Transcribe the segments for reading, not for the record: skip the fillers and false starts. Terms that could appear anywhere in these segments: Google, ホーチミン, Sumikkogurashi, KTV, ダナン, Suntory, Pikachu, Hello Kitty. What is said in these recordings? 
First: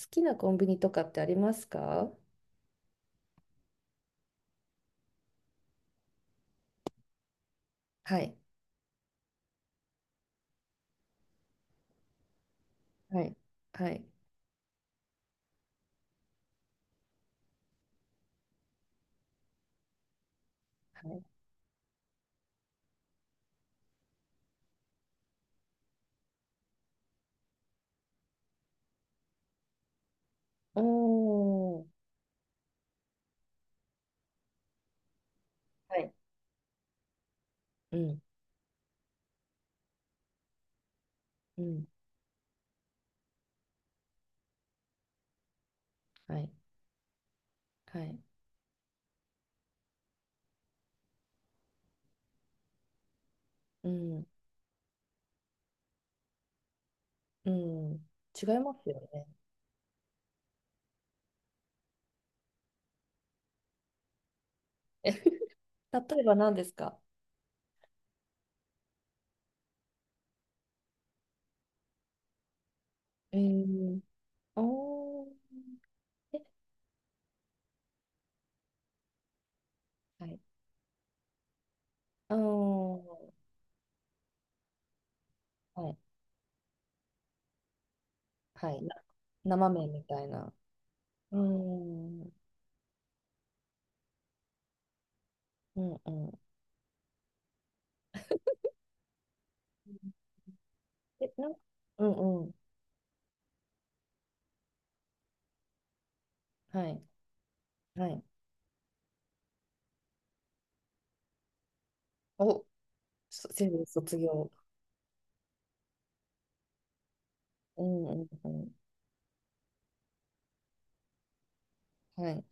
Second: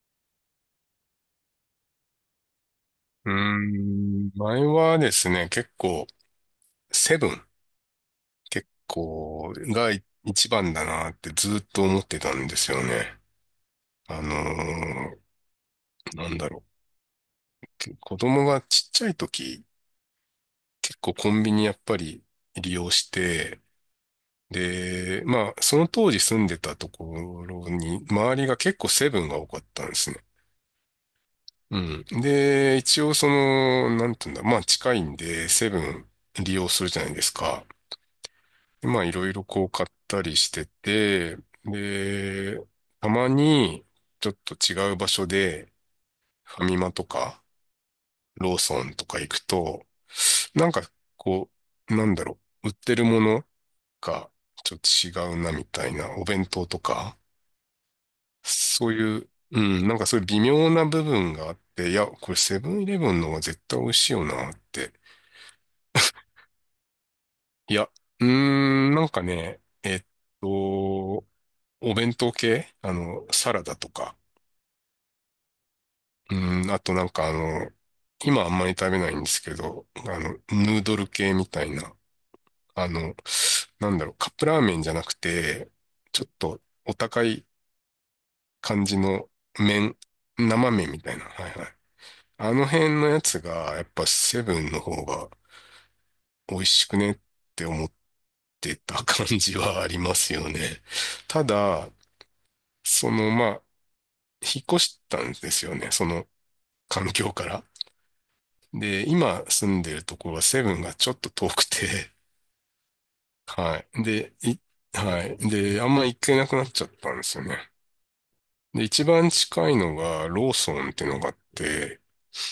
好きなコンビニとかってありますか？うー前はですね、結構、セブン、はい、結構、が一番だなってずっと思ってたんですよね。はい、はい、あのーなんだろ子供がちっちゃい時、結は構い。コンビニやっぱり利用して、で、まあ、その当時住んでたところに、周りが結構セブンが多かったんですね。おうー、ん。で、一応その、なんていうんだ、まあ近いんで、セブはンい、利用するじゃないですか。うん、まあいろいろこう買ったりしてて、うん、で、たまにちょっと違う場所ではい、ファミマとかはい、ローソンとか行くと、なんかこ売ってるものうん、がちょっと違うなみたいな、お弁当とか、うん。違いますそうよいね。う、うん、なんかそういう微妙な部分があって、いや、これセブンイレブンの方が絶対美味しいよなって。例えば何ですか？いや、なんかね、と、お弁当系あの、えサラダとー、か。おー、うえ、ん、あとなんかあの、今あんまり食べないんですけど、あはの、い、ヌードル系みたいな。おあの、ー、なんだろう、カップラーメンじゃなくて、はい、ちょっとお高いはい、感じの生麺麺、みたいな。生麺みたいな。うーはいはい。ん、あの辺のやつが、やっぱセブンの方がうん、うん。美味しくねって思ってた感じはありますよね。え、たなん、だ、うん、うん、その、まあ、引っ越したんですよね。そのはい、環境から。はい。で、今住んでるところはセブンがちょっと遠くて、お、そ、せはい。卒で、業。はい。で、あんま行けなくなっちゃったんですよね。うん、うん、うん。で、一番近いのがローソンっていうのがあって、はい。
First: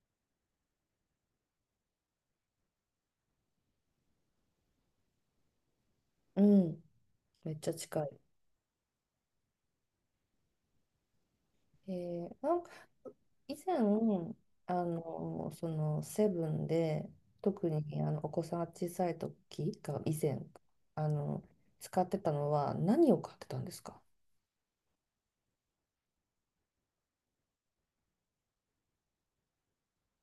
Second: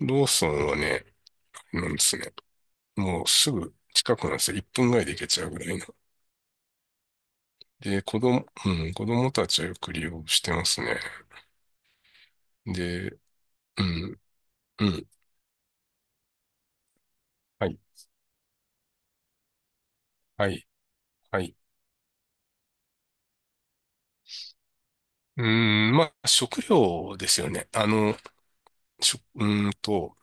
ローソンはね、なんですね。もうすぐ近くなんですよ。1分ぐらいで行けちゃうぐらいの。うん、めっちゃで、近い。子供、うん、子供たちはよく利用してますね。えー、なんかで、以前、うん、うん、そのセブンで、は特い、にお子さんが小さい時が以前、はい、あはの、い。使ってたのは何を買ってたんですか？うーまあ、食料ですよね。あの、しょ、うーんと、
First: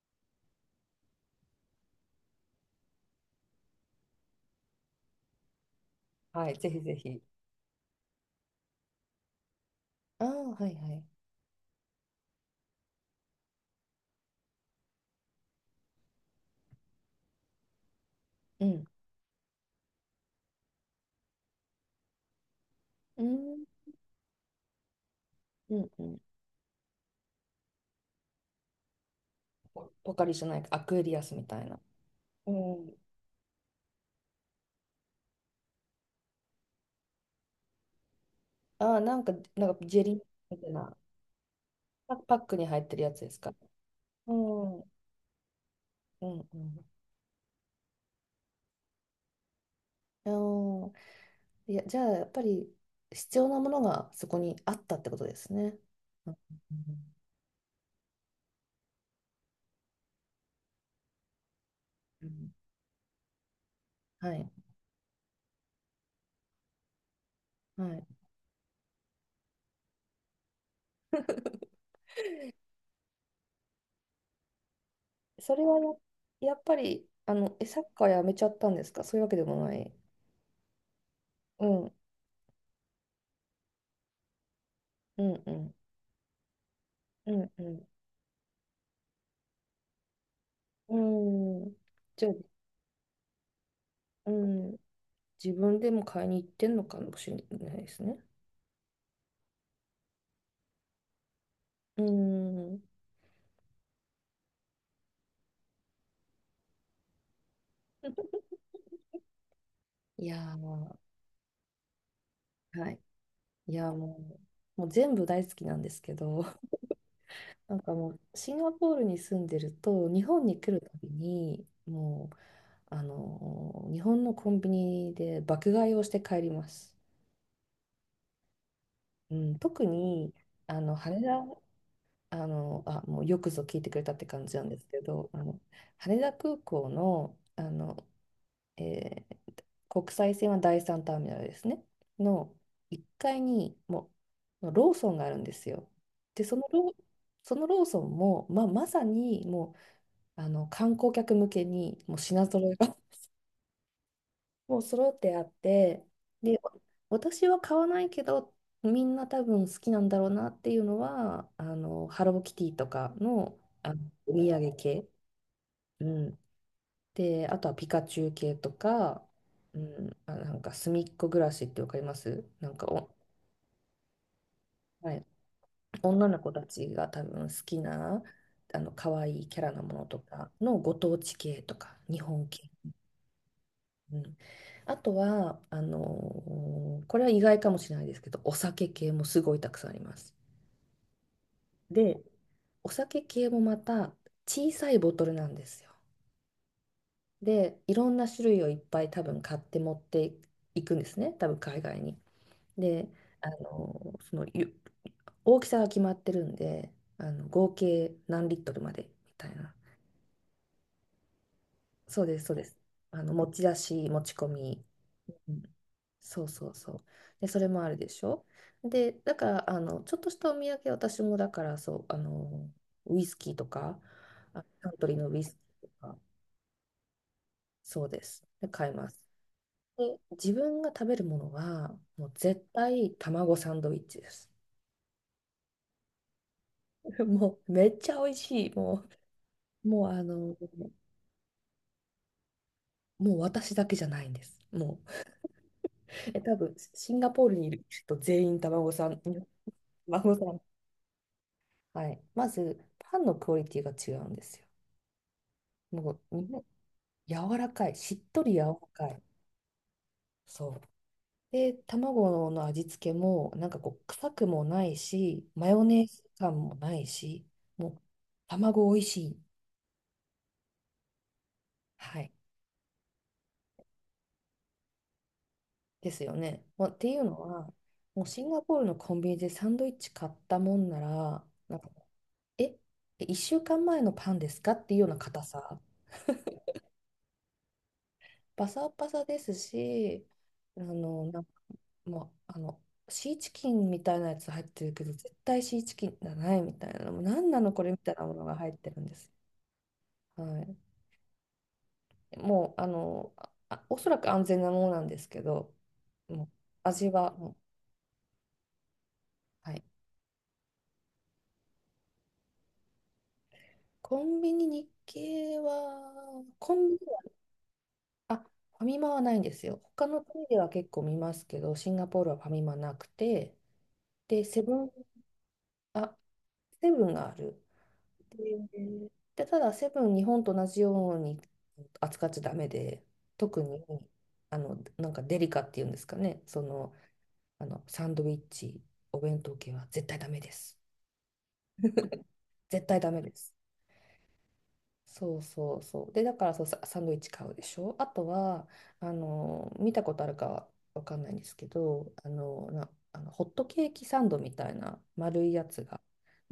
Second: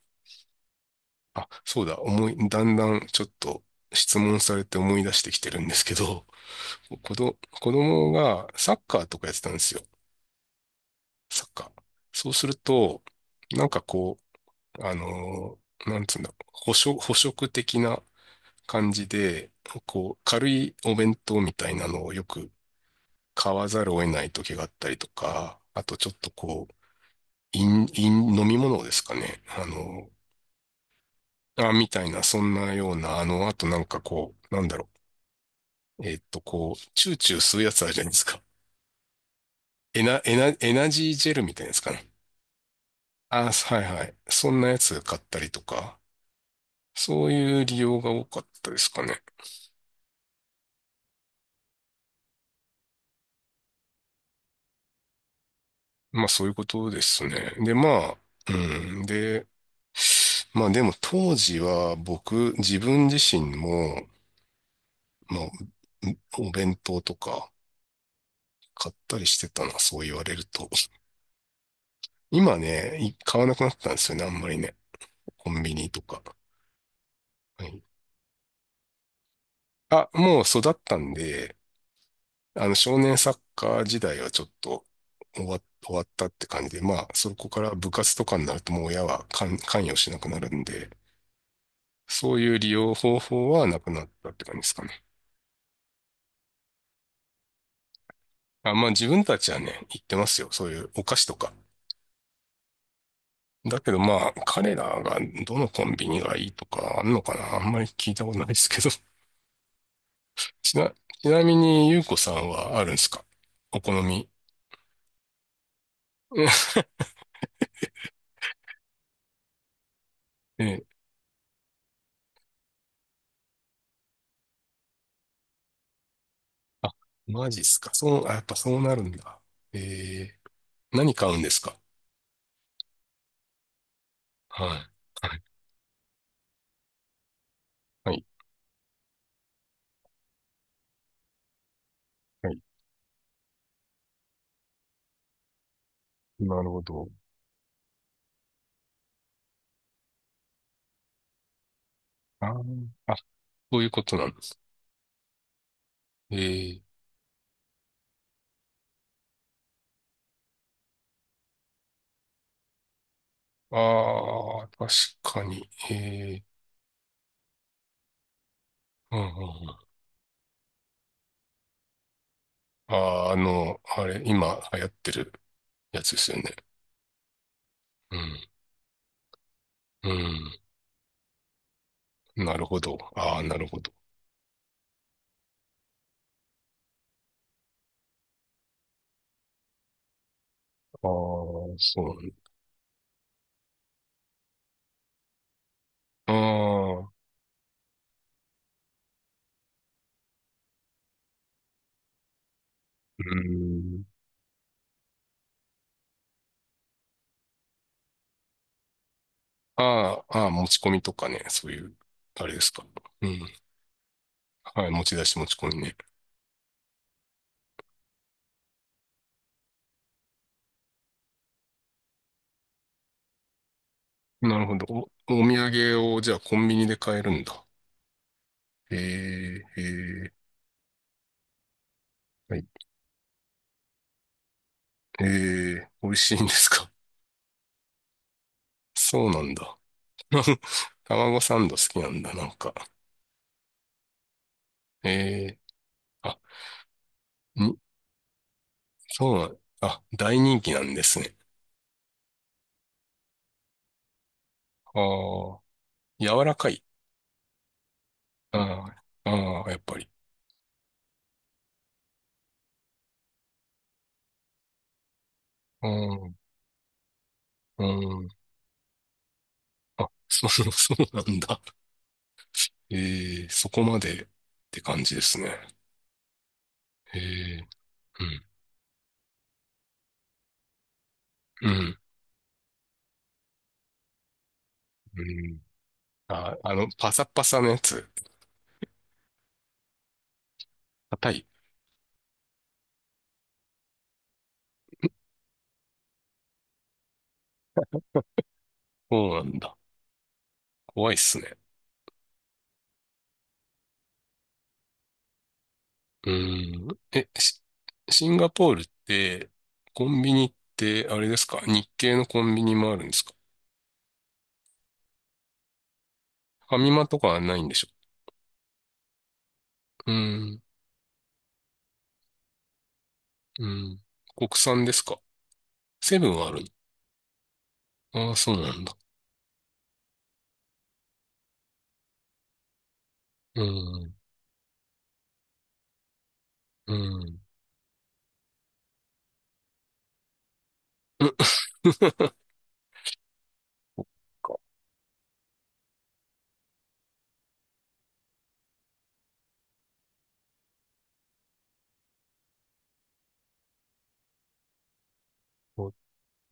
あ、そうだ、だんだんちょっと質問されて思い出してきてるんですけど、はい、ぜひぜ 子ひ。ど、子供がサッカーとかやってたんですよ。ああ、はいはい。サッカー。そうすると、なんかこう、あのーなんつうんだろう、捕食的なうん。感じで、こう、軽いお弁当みたいなのをよくう買ん、わざるを得ない時があったりとか、うあん、とうちょっん。とこう、飲み物ですかね。あポのポカリじゃないか、アクエリアスみたーいあ、な。みたいな、そうんなよん。うな、あの、あとなんかこう、なんだろう。こう、チューチュー吸うやつあるじゃないですか。ああ、なんか、ジェリーみたいエナな、ジージェルみたいなやつかな。パックに入ってるやつですあ、か？はいはい。うそんなん、うやん、つ買ったりとか、うん。そういう利用が多かったですかね。あー、いや、じゃあ、やっぱり必要なものがそこにあったってことですね。まあうん、そういうことですね。で、まあ、うん。で、まあでも当時はうん、僕、自分自身も、はい、まあ、お弁当とかはい。買ったりしてたな、そう言われると。今ね、買わなくなったんですよね、あんまりね。コそンれビはや、ニとか。やっぱり、はサッい。カーやめちゃったんですか？そういうわけでもない。あ、もう育ったんで、うん、うあの、少年サッカー時代はちょっとん、うん、終わったって感じで、まあ、うそこん、からう部活とかになるともう親は関与しなくなるんで、ん。うん。じゃあ、そういう利用方法はなくなったうって感じでん、すかね。自分でも買いに行ってんのかもしれないですね。あ、まあ自分たちはね、言ってますよ。そういうお菓子とか。うん。だけどまあ、彼らがどのコンビニがいいとかあんのかなあんまり聞いたことないですけど。いやちな、ー、ちなみに、ゆうこさんはあはるんでい。すかいおや好ー、み。もう全部大好きなんですけど、なんかもうシンガポールに住んでると日本にえ来るえ。たびにもう日本のコンビニで爆買いをして帰りまあ、す。マジっすか。そう、あ、やっぱそうなるんうだ。ん、特えにえ何羽買う田、んですかもうよくぞ聞いてくれたって感じなんはですけい。ど、はい。羽田空港の、はい。えー国際線は第3ターミナルですね、はのい1階にもローソンがあるんですよ。で、なるほど。そのローソンも、まあ、まさにもう観光客向けにもう品あ揃えーが あ、そういうことなんです。もう揃ってあって、で、えー。私は買わないけど、みんな多分好きなんだろうなっていうのはハローキティとかの、お土ああ、産確系、かに。えうん、ー。で、あとはピカチュウ系とうんうんか、ううん。ん、あ、なんかすみっこ暮らしってわかります？なんか、お、あー、あの、あれ、今流行ってはい、るやつで女すよの子ね。たちが多分好きうなん。可愛いキャラのものとかのご当地系とか日うん。本なる系、ほど。ああ、なるほど。うん、あとは、これは意外かもしれないですけど、お酒系もすごいたくさんあります。ああ、そうなんで、だ。お酒系もまた小さいボトルなんですよ。ああ、で、いろんな種類をいっぱい多分買って持っていくんですね、多分海外に。で、うあのん。ーそのゆ大きさが決まってるんで、合計何リットルまでみたいな。ああ、ああ、持ち込みとかね、そういう、そうです、あそれうでですす。か。うん。持ち出し、持ち込み。はい、持ち出し持ち込みね。そうそうそう。で、それもあるでしょ。で、だから、ちょっとしたお土産、私もだから、そう、ウイスキーとか、なあ、るほど。サンお、トリーのウイおス土キーと産か、をじゃあコンビニで買えるんだ。そうです。で、買います。えで、ええ自分が食べるものは、もうーはい。絶対卵サンドイッチです。ええ美味しいんですか もう、めっちゃ美味しい。もそうなんだ。う、もう、卵サンド好きなんだ、なんか。もう私だけじゃないんです。もえーう、あ、え、多分、シンガポールにいに、る人全員卵サン、そうなん、あ、卵大サ人ン。気なんですね。はい。まず、パンのクオリティが違うんですよ。ああ、もう、み柔んらなかい。柔らかい。しっとり柔らあかい。あ、ああ、やっぱり。そう。で、卵の味付けも、なんかこう、臭くもないし、マヨうネーズん、感もないし、うもう、ん。卵美味しい。あ、そう、そうなんだ。はい。えーそこまでって感じですね。ですよね。まあ、っていえうのーは、もうシンガポールのコンビニでサンドイッチ買ったもんなら、うなんか、ん、え、1週間前のパンですかっていうようなうん、硬うん。さ。あ、あの、パサパサのやつ。パサパサですし、あの、硬なんい。か、まああの、シーチキンみたいなやつ入ってるけど、絶対シーチキンじゃないみたいな、もう何なのこれみたいなものが入ってるんです。そうなんだ。はい。怖いっすね。もう、おそらく安全なものなんですけど、もう、味え、は、もう、シンガポールって、はい。コンビニって、あれですか日系のコンビニもあるんですかコンビニ日系は、コファンミビマニとは、かはないんでしょあ、ファミマはないんですよ。他うーの国でん。は結構見ますけど、シンガポールはファミマなくて、うん。で、国セブ産ン、ですかあ、セブンはあるセブンがある。のああそうなんだ。で、ただセブン日本と同じように扱っちゃダメで、特うーにん。なんかデリカっていうんですかね、その、うん。サンドイッチお弁当系は絶対ダメです。 絶対ダメです。かそうそうそう、で、だから、そう、サンドイッチ買うでしょ、あとは見たことあるかわかんないんですけど、あのなあのホットケーキサンドみたいな丸いやつホッが、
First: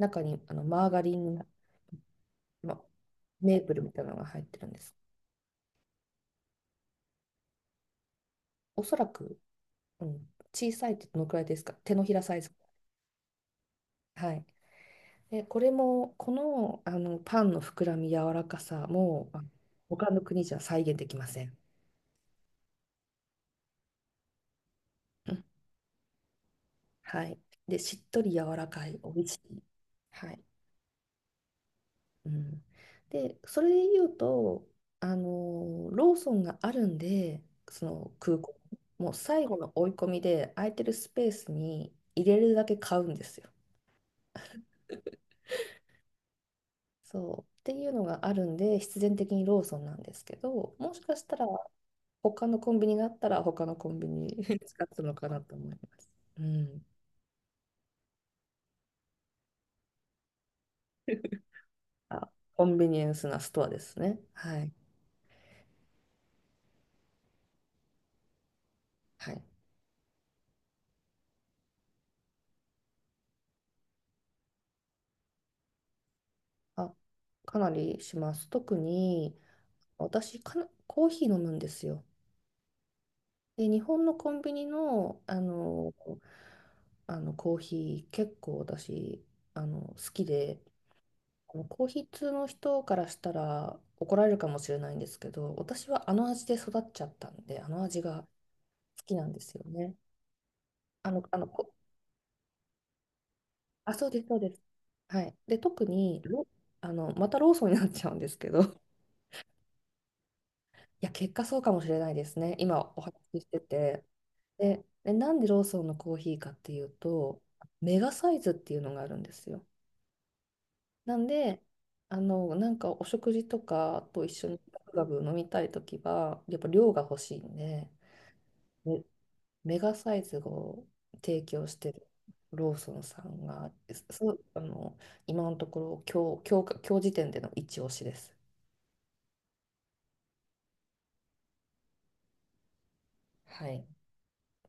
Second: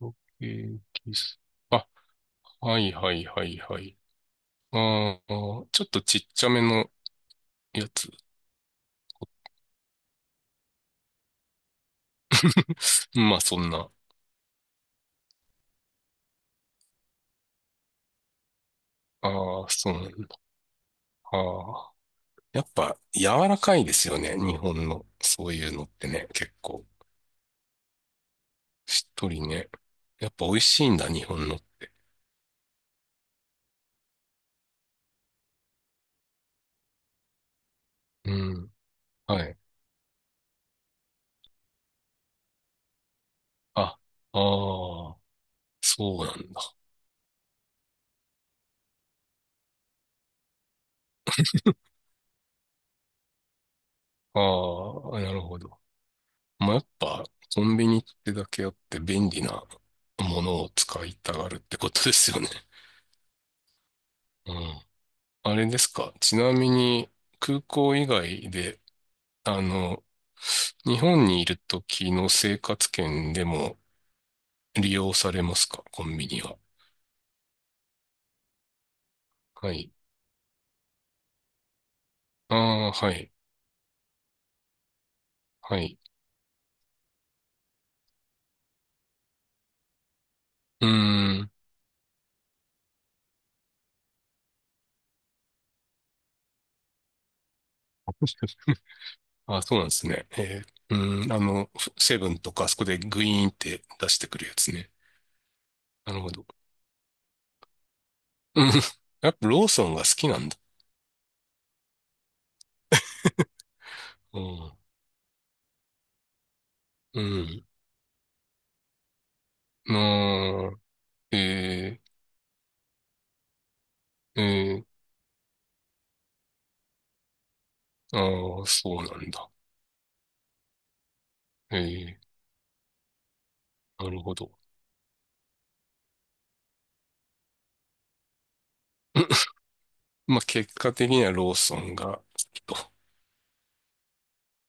トにケーマーガキリン、ス。あ、はま、いはいはいメープはルみい。たいなのが入ってるんです。ああ、ちょっとちっちゃめのやつ。おそらく、うん、小さいってどのくらいですか？手のひらサイズ。まあそんな。はい。で、これも、この、パンの膨らみ、柔らかさも、あ、ああ、そうな他のんだ。国じゃ再現できません。ああ。やっぱ柔らかいですよね。日本のうん、そういうのってね。結構はい。で、しっとり柔らかい、しっ美味としりい。ね。やはっい。ぱ美味しいんだ、日本の。うん、で、それで言うと、ローソンがあるんで、そのう空港、ん。もうは最後い。の追い込みで、空いてるスペースに入れるだけ買うんですよ。あ、ああ、そうなんだ。そうっていうのがあるんで必然的にローソンなんですけど、もしかしたら他のコンビニがあったら他のコンビニ あ 使ったのあ、かなるなとほ思いまど。す。うまあ、やん。っぱコンビニってだけあって便利なものを使いたがるってことであ、すよね。コンビニエンスなストアですね。うはい。ん。あれですか。ちなみに空港以外で、はい。あの、日本にいる時の生活圏でも利用されますか、コンビニは。あ、かなりします。特にはい。私かな、コーヒー飲むんですよ。ああ、はい。で、日本のコンビニの、はい。コーヒー結構私好きで。うーん。ヒー筆の人からしたら怒られるかもしれないんですけど、私はあの味で育っちゃったんで、あの味が 好きなんですあ、よそうなんでね。すね。えー、あの、ああの、の、こセブンとか、あそこでグイーンってあ、そ出うしでてす、そくうるやです。つね。はい。で、特なるに、ほど。あの、またローソンになっちゃうんですけど、いうん。やっぱローソンが好きなんだ。や、結果そうかもしれないですね。今お話ししてて。うん。で、なんでローソンのコーヒーかっていううと、ん。メガサイズっていうのがあるんですよ。なあなんー、で、えなんかお食事とかと一ー、緒にガえブガブ飲みたいときは、やっぱ量が欲しいんで、ー、ああ、そうめなんだ。メガサイズを提供してるえローソンさんが、ー、なるそほう、ど。あの、今のところ今日、今日か、今日時点での一押しです。まあ、結果的にはローソンが好きと。はい。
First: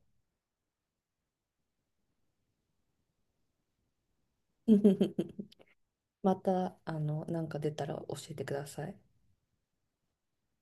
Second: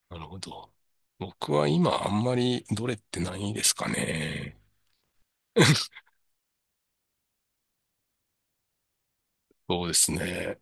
なるほど。僕は今あんまりどれってないですかね。また、なんか出たら教えてください。そうですね。